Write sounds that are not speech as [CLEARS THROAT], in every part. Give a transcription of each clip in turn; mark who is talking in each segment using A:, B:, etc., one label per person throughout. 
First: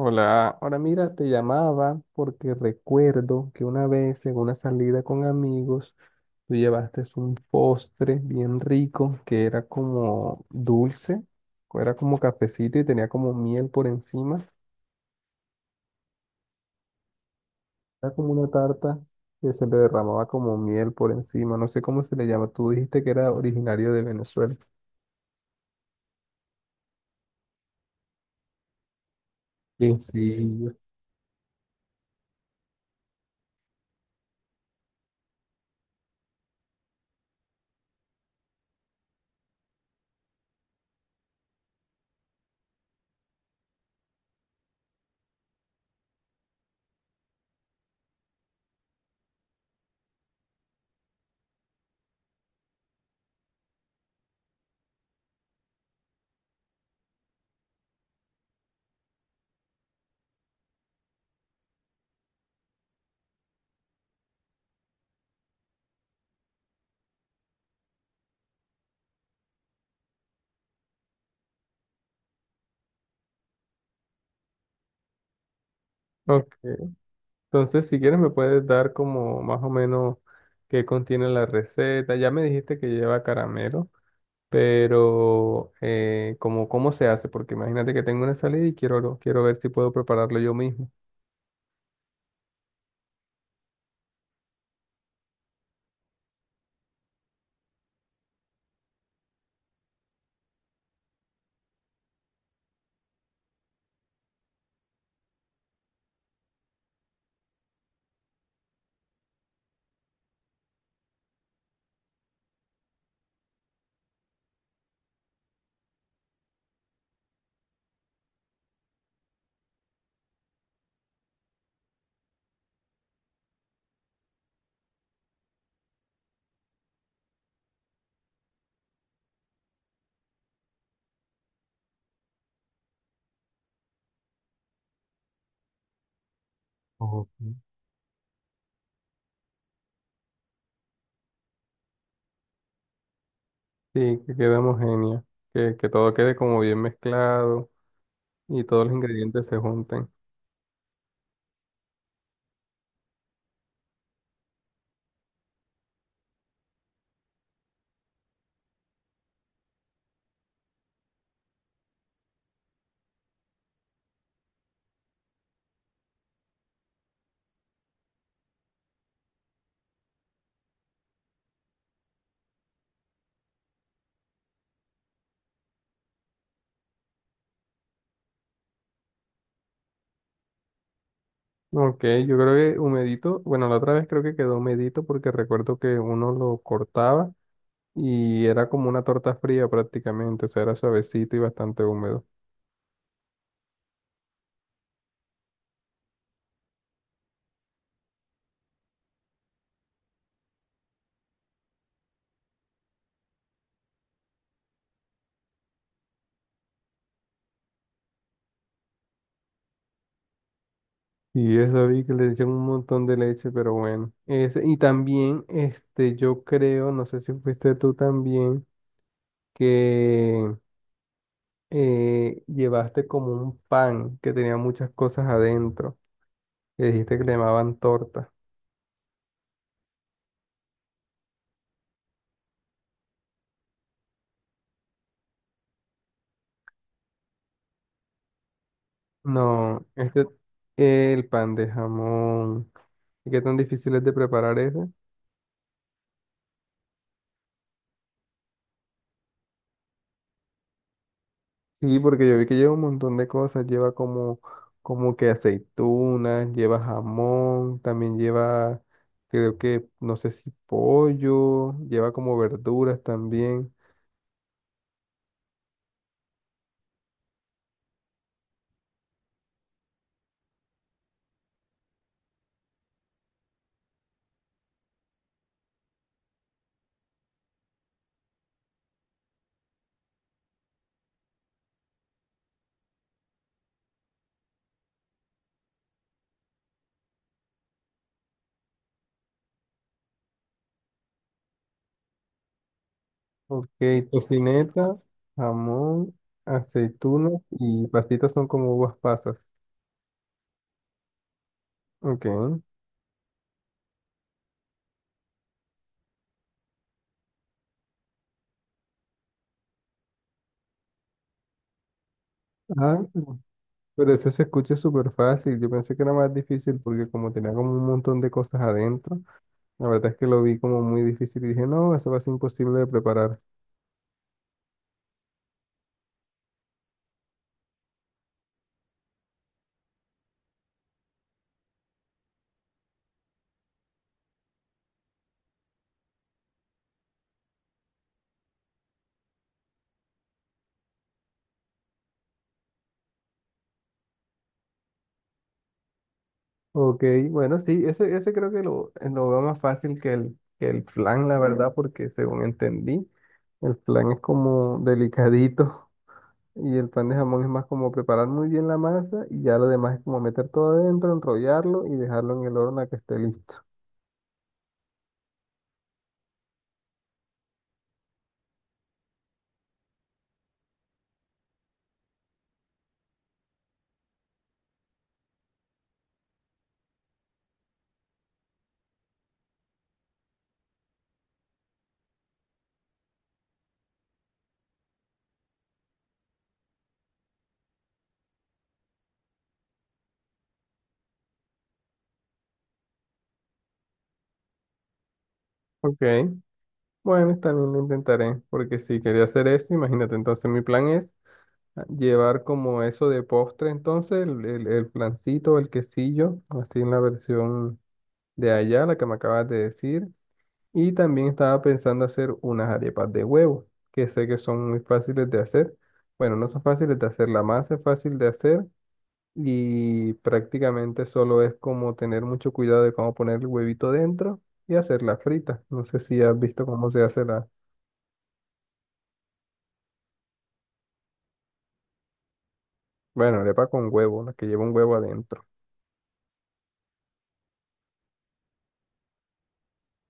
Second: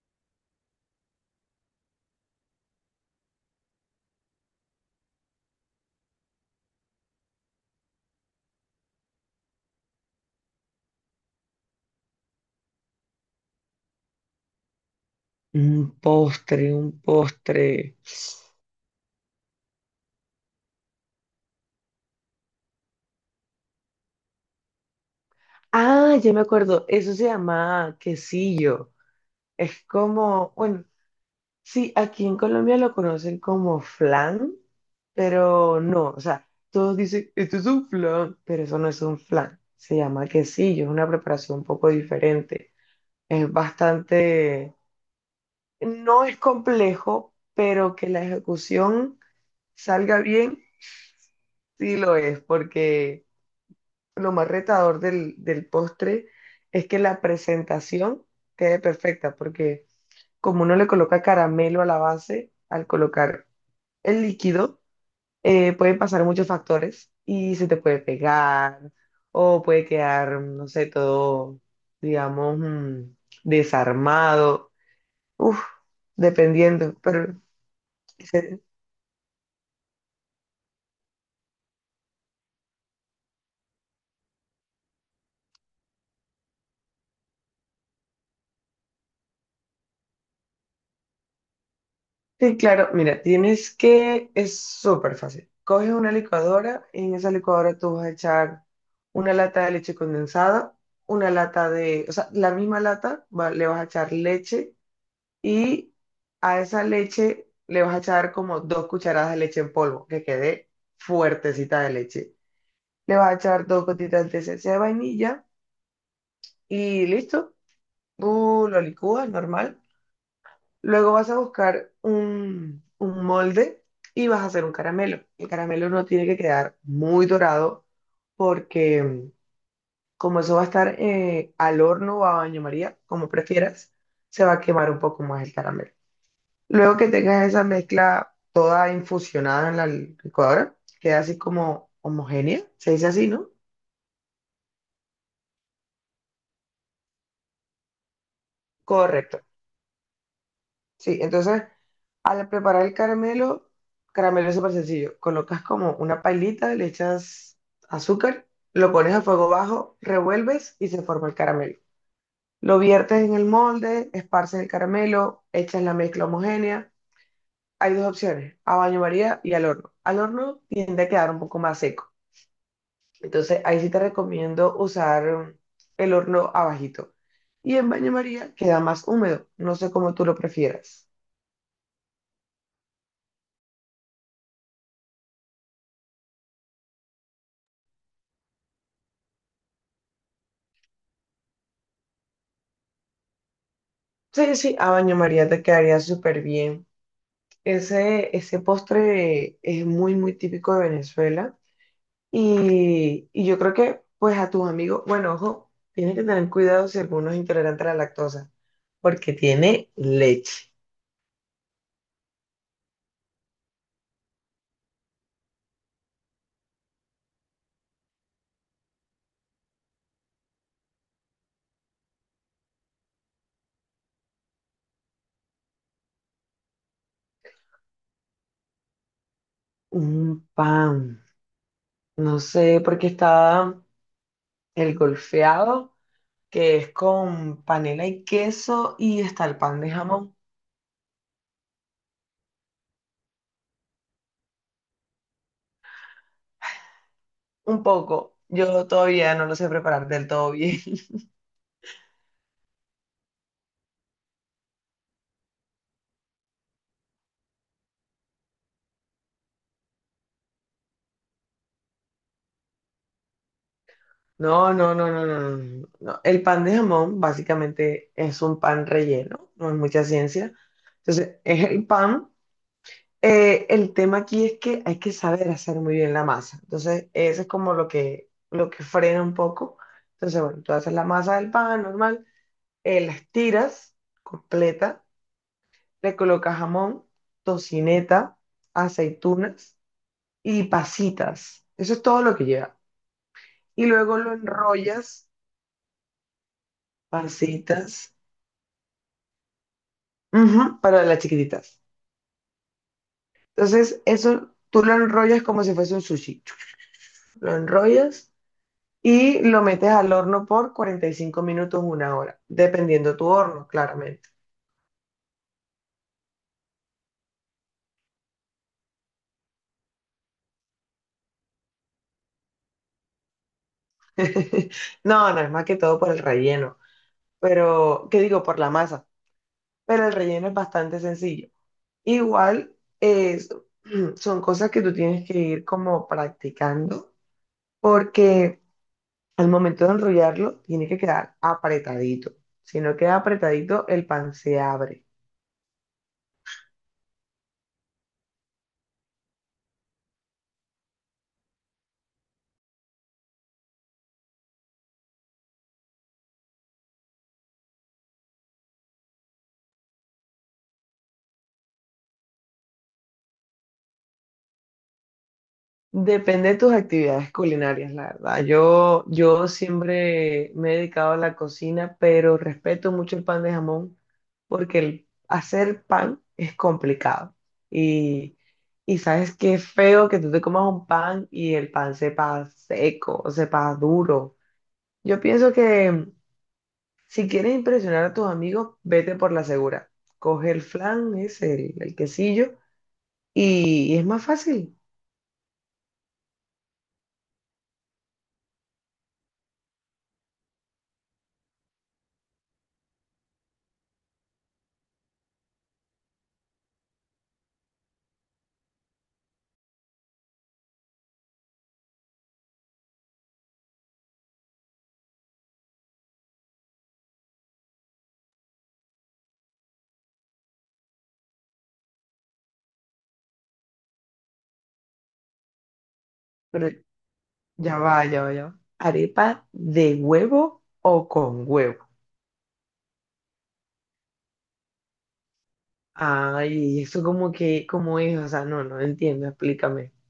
A: Hola, ahora mira, te llamaba porque recuerdo que una vez en una salida con amigos, tú llevaste un postre bien rico que era como dulce, o era como cafecito y tenía como miel por encima.
B: Un postre, un postre.
A: Era como una tarta que se le derramaba como miel por encima, no sé cómo se le llama. Tú dijiste que era originario de Venezuela.
B: Ah, ya me acuerdo, eso se llama quesillo. Es
A: Sí,
B: como,
A: sí.
B: bueno, sí, aquí en Colombia lo conocen como flan, pero no, o sea, todos dicen, esto es un flan, pero eso no es un flan. Se llama quesillo, es una preparación un poco diferente. Es bastante, no es complejo, pero que la ejecución salga bien, sí lo es, porque lo más retador del postre es que la presentación quede perfecta, porque como uno le coloca caramelo a la base, al colocar el líquido, pueden pasar muchos factores y se te puede pegar o puede quedar, no sé, todo, digamos, desarmado. Uf,
A: Ok.
B: dependiendo, pero
A: Entonces, si quieres, me puedes dar como más o menos qué contiene la receta. Ya me dijiste que lleva caramelo, pero como cómo se hace, porque imagínate que tengo una salida y quiero, quiero ver si puedo prepararlo yo mismo.
B: sí, claro, mira, tienes es súper fácil. Coges una licuadora y en esa licuadora tú vas a echar una lata de leche condensada, una lata de, o sea, la misma lata, le vas a echar leche y a esa leche le vas a echar como dos cucharadas de leche en polvo, que quede fuertecita de leche. Le vas a echar dos gotitas de esencia de vainilla y listo. Tú lo licúas normal. Luego vas a buscar un molde y vas a hacer un caramelo. El caramelo no tiene que quedar muy dorado porque como eso va a estar al horno o a baño María, como prefieras, se va a quemar un poco más el caramelo. Luego que
A: Ok.
B: tengas esa mezcla toda infusionada en la licuadora, queda así como homogénea, se dice así, ¿no?
A: Sí, que quede homogéneo, que todo quede como bien mezclado y todos los
B: Correcto.
A: ingredientes se junten.
B: Sí, entonces al preparar el caramelo, caramelo es súper sencillo. Colocas como una pailita, le echas azúcar, lo pones a fuego bajo, revuelves y se forma el caramelo. Lo viertes en el molde, esparces el caramelo, echas la mezcla homogénea. Hay dos opciones, a baño María y al horno. Al horno tiende a quedar un poco más seco. Entonces ahí sí te recomiendo usar el horno abajito. Y en baño María queda más húmedo. No sé cómo tú lo prefieras.
A: Ok, yo creo que humedito. Bueno, la otra vez creo que quedó humedito porque recuerdo que uno lo cortaba. Y era como una torta fría prácticamente, o sea, era suavecito y bastante húmedo.
B: Sí, sí, a baño María te quedaría súper bien. Ese postre es muy, muy típico de Venezuela. Y yo creo que, pues, a tus amigos, bueno, ojo, tienes que tener cuidado si alguno es intolerante a la lactosa, porque tiene leche,
A: Y eso vi que le echaron un montón de leche, pero bueno. Ese- y también, este, yo creo, no sé si fuiste tú también, que llevaste como un pan que tenía muchas cosas adentro, que dijiste que le llamaban torta.
B: un pan, no sé, porque está el golfeado, que es con panela y queso y está el pan
A: No,
B: de
A: este,
B: jamón.
A: el pan de jamón. ¿Y qué tan difícil es de preparar ese?
B: Un poco. Yo todavía no lo sé preparar del todo bien. [LAUGHS]
A: Sí, porque yo vi que lleva un montón de cosas, lleva como, como que aceitunas, lleva jamón, también lleva, creo que, no sé si pollo, lleva como verduras también.
B: No, no, no, no, no, no, no, no. El pan de jamón básicamente es un pan relleno, no es mucha ciencia. Entonces, es el pan. El tema aquí es que hay que saber hacer muy bien la masa. Entonces, eso es como lo que frena un poco. Entonces, bueno, tú haces la masa del pan normal, la estiras completa, le colocas jamón, tocineta, aceitunas y pasitas. Eso es todo lo que lleva.
A: Ok,
B: Y luego lo
A: tocineta,
B: enrollas,
A: jamón, aceitunas y
B: pasitas,
A: pastitas son como uvas pasas.
B: ujú, para las chiquititas.
A: Ok.
B: Entonces, eso tú lo enrollas como si fuese un sushi. Lo enrollas y lo metes al horno por 45 minutos, una hora,
A: Ah,
B: dependiendo tu horno,
A: pero
B: claramente.
A: ese se escucha súper fácil. Yo pensé que era más difícil porque como tenía como un montón de cosas adentro, la verdad es que lo vi como muy difícil y dije, no, eso va a ser imposible de preparar.
B: [LAUGHS] No, no es más que todo por el relleno, pero, ¿qué digo? Por la masa. Pero el relleno es bastante sencillo. Igual es, [CLEARS THROAT] son cosas que tú tienes que ir como practicando porque al momento de enrollarlo tiene que quedar apretadito. Si no queda apretadito, el pan se abre.
A: Ok, bueno, sí, ese creo que lo veo más fácil que el flan, la verdad, porque según entendí, el flan es como delicadito [LAUGHS] y el pan de jamón es más como preparar muy bien la masa y ya lo demás es como meter todo adentro, enrollarlo y dejarlo en el horno a que esté listo.
B: Depende de tus actividades culinarias, la verdad. Yo siempre me he dedicado a la cocina, pero respeto mucho el pan de jamón porque el hacer pan es complicado. Y, y sabes qué feo que tú te comas un pan y el pan sepa seco o sepa duro. Yo pienso que si quieres impresionar a tus amigos, vete por la segura. Coge el flan, es el quesillo, y es más fácil.
A: Ok, bueno, también lo intentaré, porque si quería hacer eso, imagínate. Entonces mi plan es llevar como eso de postre, entonces el flancito, el quesillo, así en la versión de allá, la que me acabas de decir. Y también estaba pensando hacer unas arepas de huevo, que sé que son muy fáciles de hacer. Bueno, no son fáciles de hacer, la masa es fácil de hacer y prácticamente solo es como tener mucho cuidado de cómo poner el huevito dentro y hacerla frita. No sé si has visto cómo se hace la,
B: Ya va, ya va, ya va. ¿Arepa de huevo o con huevo?
A: bueno, arepa con huevo, la que lleva un huevo adentro.
B: Ay, eso como que, ¿cómo es? O sea, no, no entiendo, explícame. [LAUGHS]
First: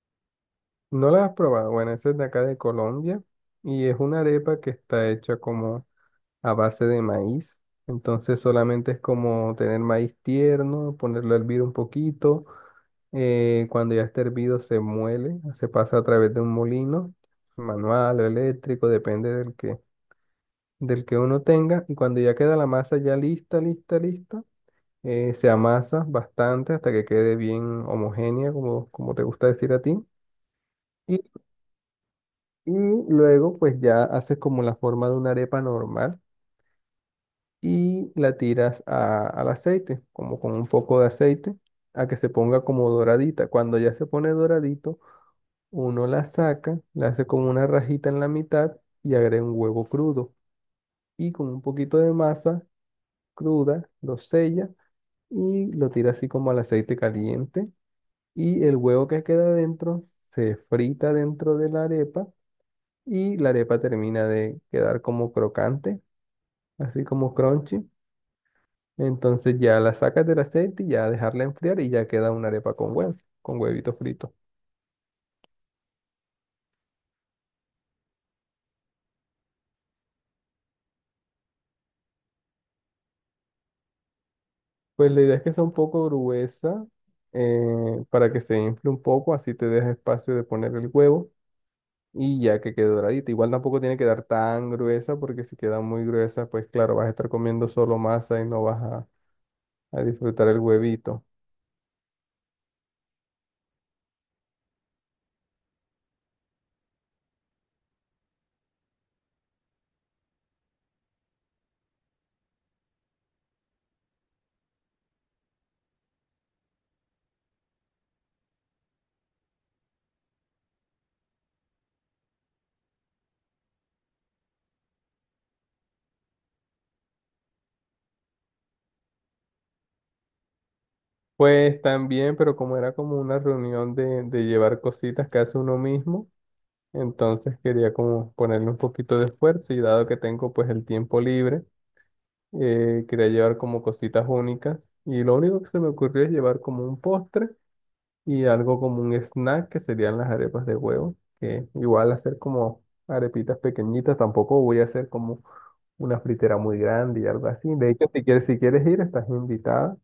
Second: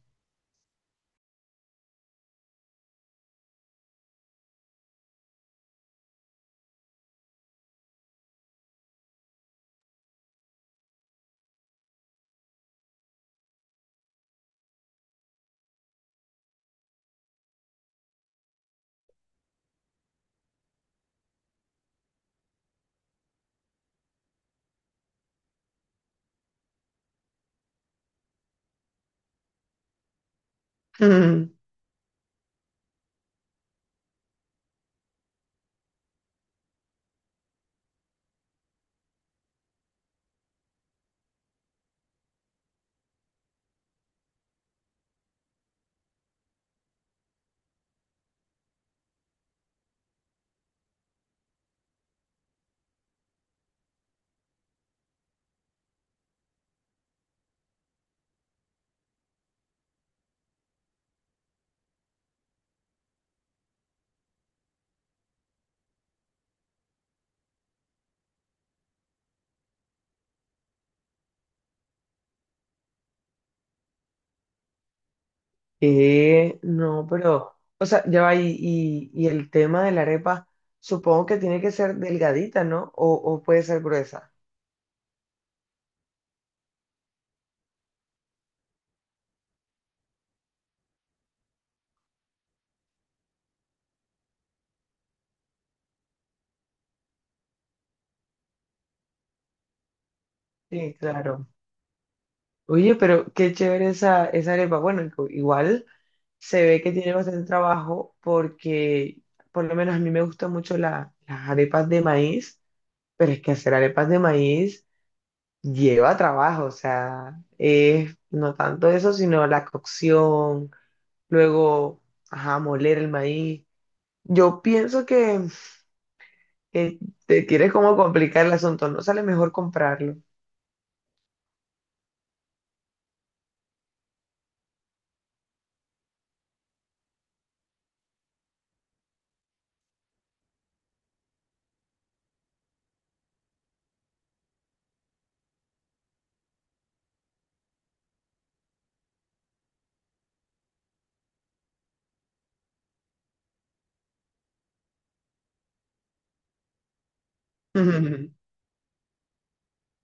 A: No la has probado. Bueno, esa es de acá de Colombia y es una arepa que está hecha como a base de maíz. Entonces solamente es como tener maíz tierno, ponerlo a hervir un poquito. Cuando ya está hervido se muele, se pasa a través de un molino, manual o eléctrico, depende del que uno tenga. Y cuando ya queda la masa ya lista, lista, lista, se amasa bastante hasta que quede bien homogénea, como, como te gusta decir a ti. Y,
B: Mm.
A: y luego pues ya haces como la forma de una arepa normal y la tiras a- al aceite, como con un poco de aceite, a que se ponga como doradita. Cuando ya se pone doradito, uno la saca, la hace como una rajita en la mitad y agrega un huevo crudo. Y con un poquito de masa cruda, lo sella y lo tira así como al aceite caliente. Y el huevo que queda dentro se frita dentro de la arepa y la arepa termina de quedar como crocante, así como crunchy. Entonces ya la sacas del aceite y ya dejarla enfriar y ya queda una arepa con huevo, con huevito frito.
B: No, pero, o sea, ya va, y el tema de la arepa, supongo que tiene que ser delgadita, ¿no? O puede ser gruesa.
A: Pues la idea es que sea un poco gruesa para que se infle un poco, así te deja espacio de poner el huevo y ya que quede doradita. Igual tampoco tiene que quedar tan gruesa porque si queda muy gruesa, pues claro, vas a estar comiendo solo masa y no vas a disfrutar el
B: Sí,
A: huevito.
B: claro. Oye, pero qué chévere esa, esa arepa. Bueno, igual se ve que tiene bastante trabajo porque, por lo menos a mí me gustan mucho las arepas de maíz. Pero es que hacer arepas de maíz lleva trabajo, o sea, es no tanto eso, sino la cocción, luego, ajá, moler el maíz. Yo pienso que te quieres como complicar el asunto, no sale mejor comprarlo.
A: Pues también, pero como era como una reunión de llevar cositas que hace uno mismo. Entonces quería como ponerle un poquito de esfuerzo y dado que tengo pues el tiempo libre, quería llevar como cositas únicas y lo único que se me ocurrió es llevar como un postre y algo como un snack que serían las arepas de huevo, que igual hacer como arepitas pequeñitas, tampoco voy a hacer como una fritera muy grande y algo así. De hecho, si
B: [LAUGHS]
A: quieres, si quieres ir, estás invitada,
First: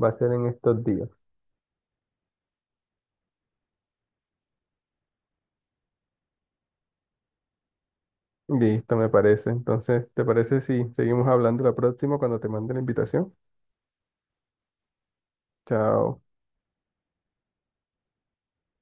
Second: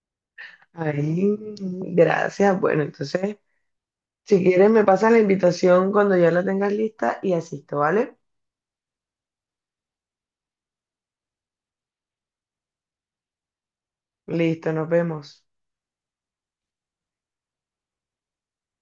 A: va a ser en estos días.
B: Ay, gracias. Bueno, entonces, si quieres, me pasas la invitación cuando ya la tengas lista y asisto, ¿vale?
A: Listo, me parece. Entonces, ¿te parece si seguimos hablando la próxima cuando te mande la invitación?
B: Listo, nos vemos.
A: Chao.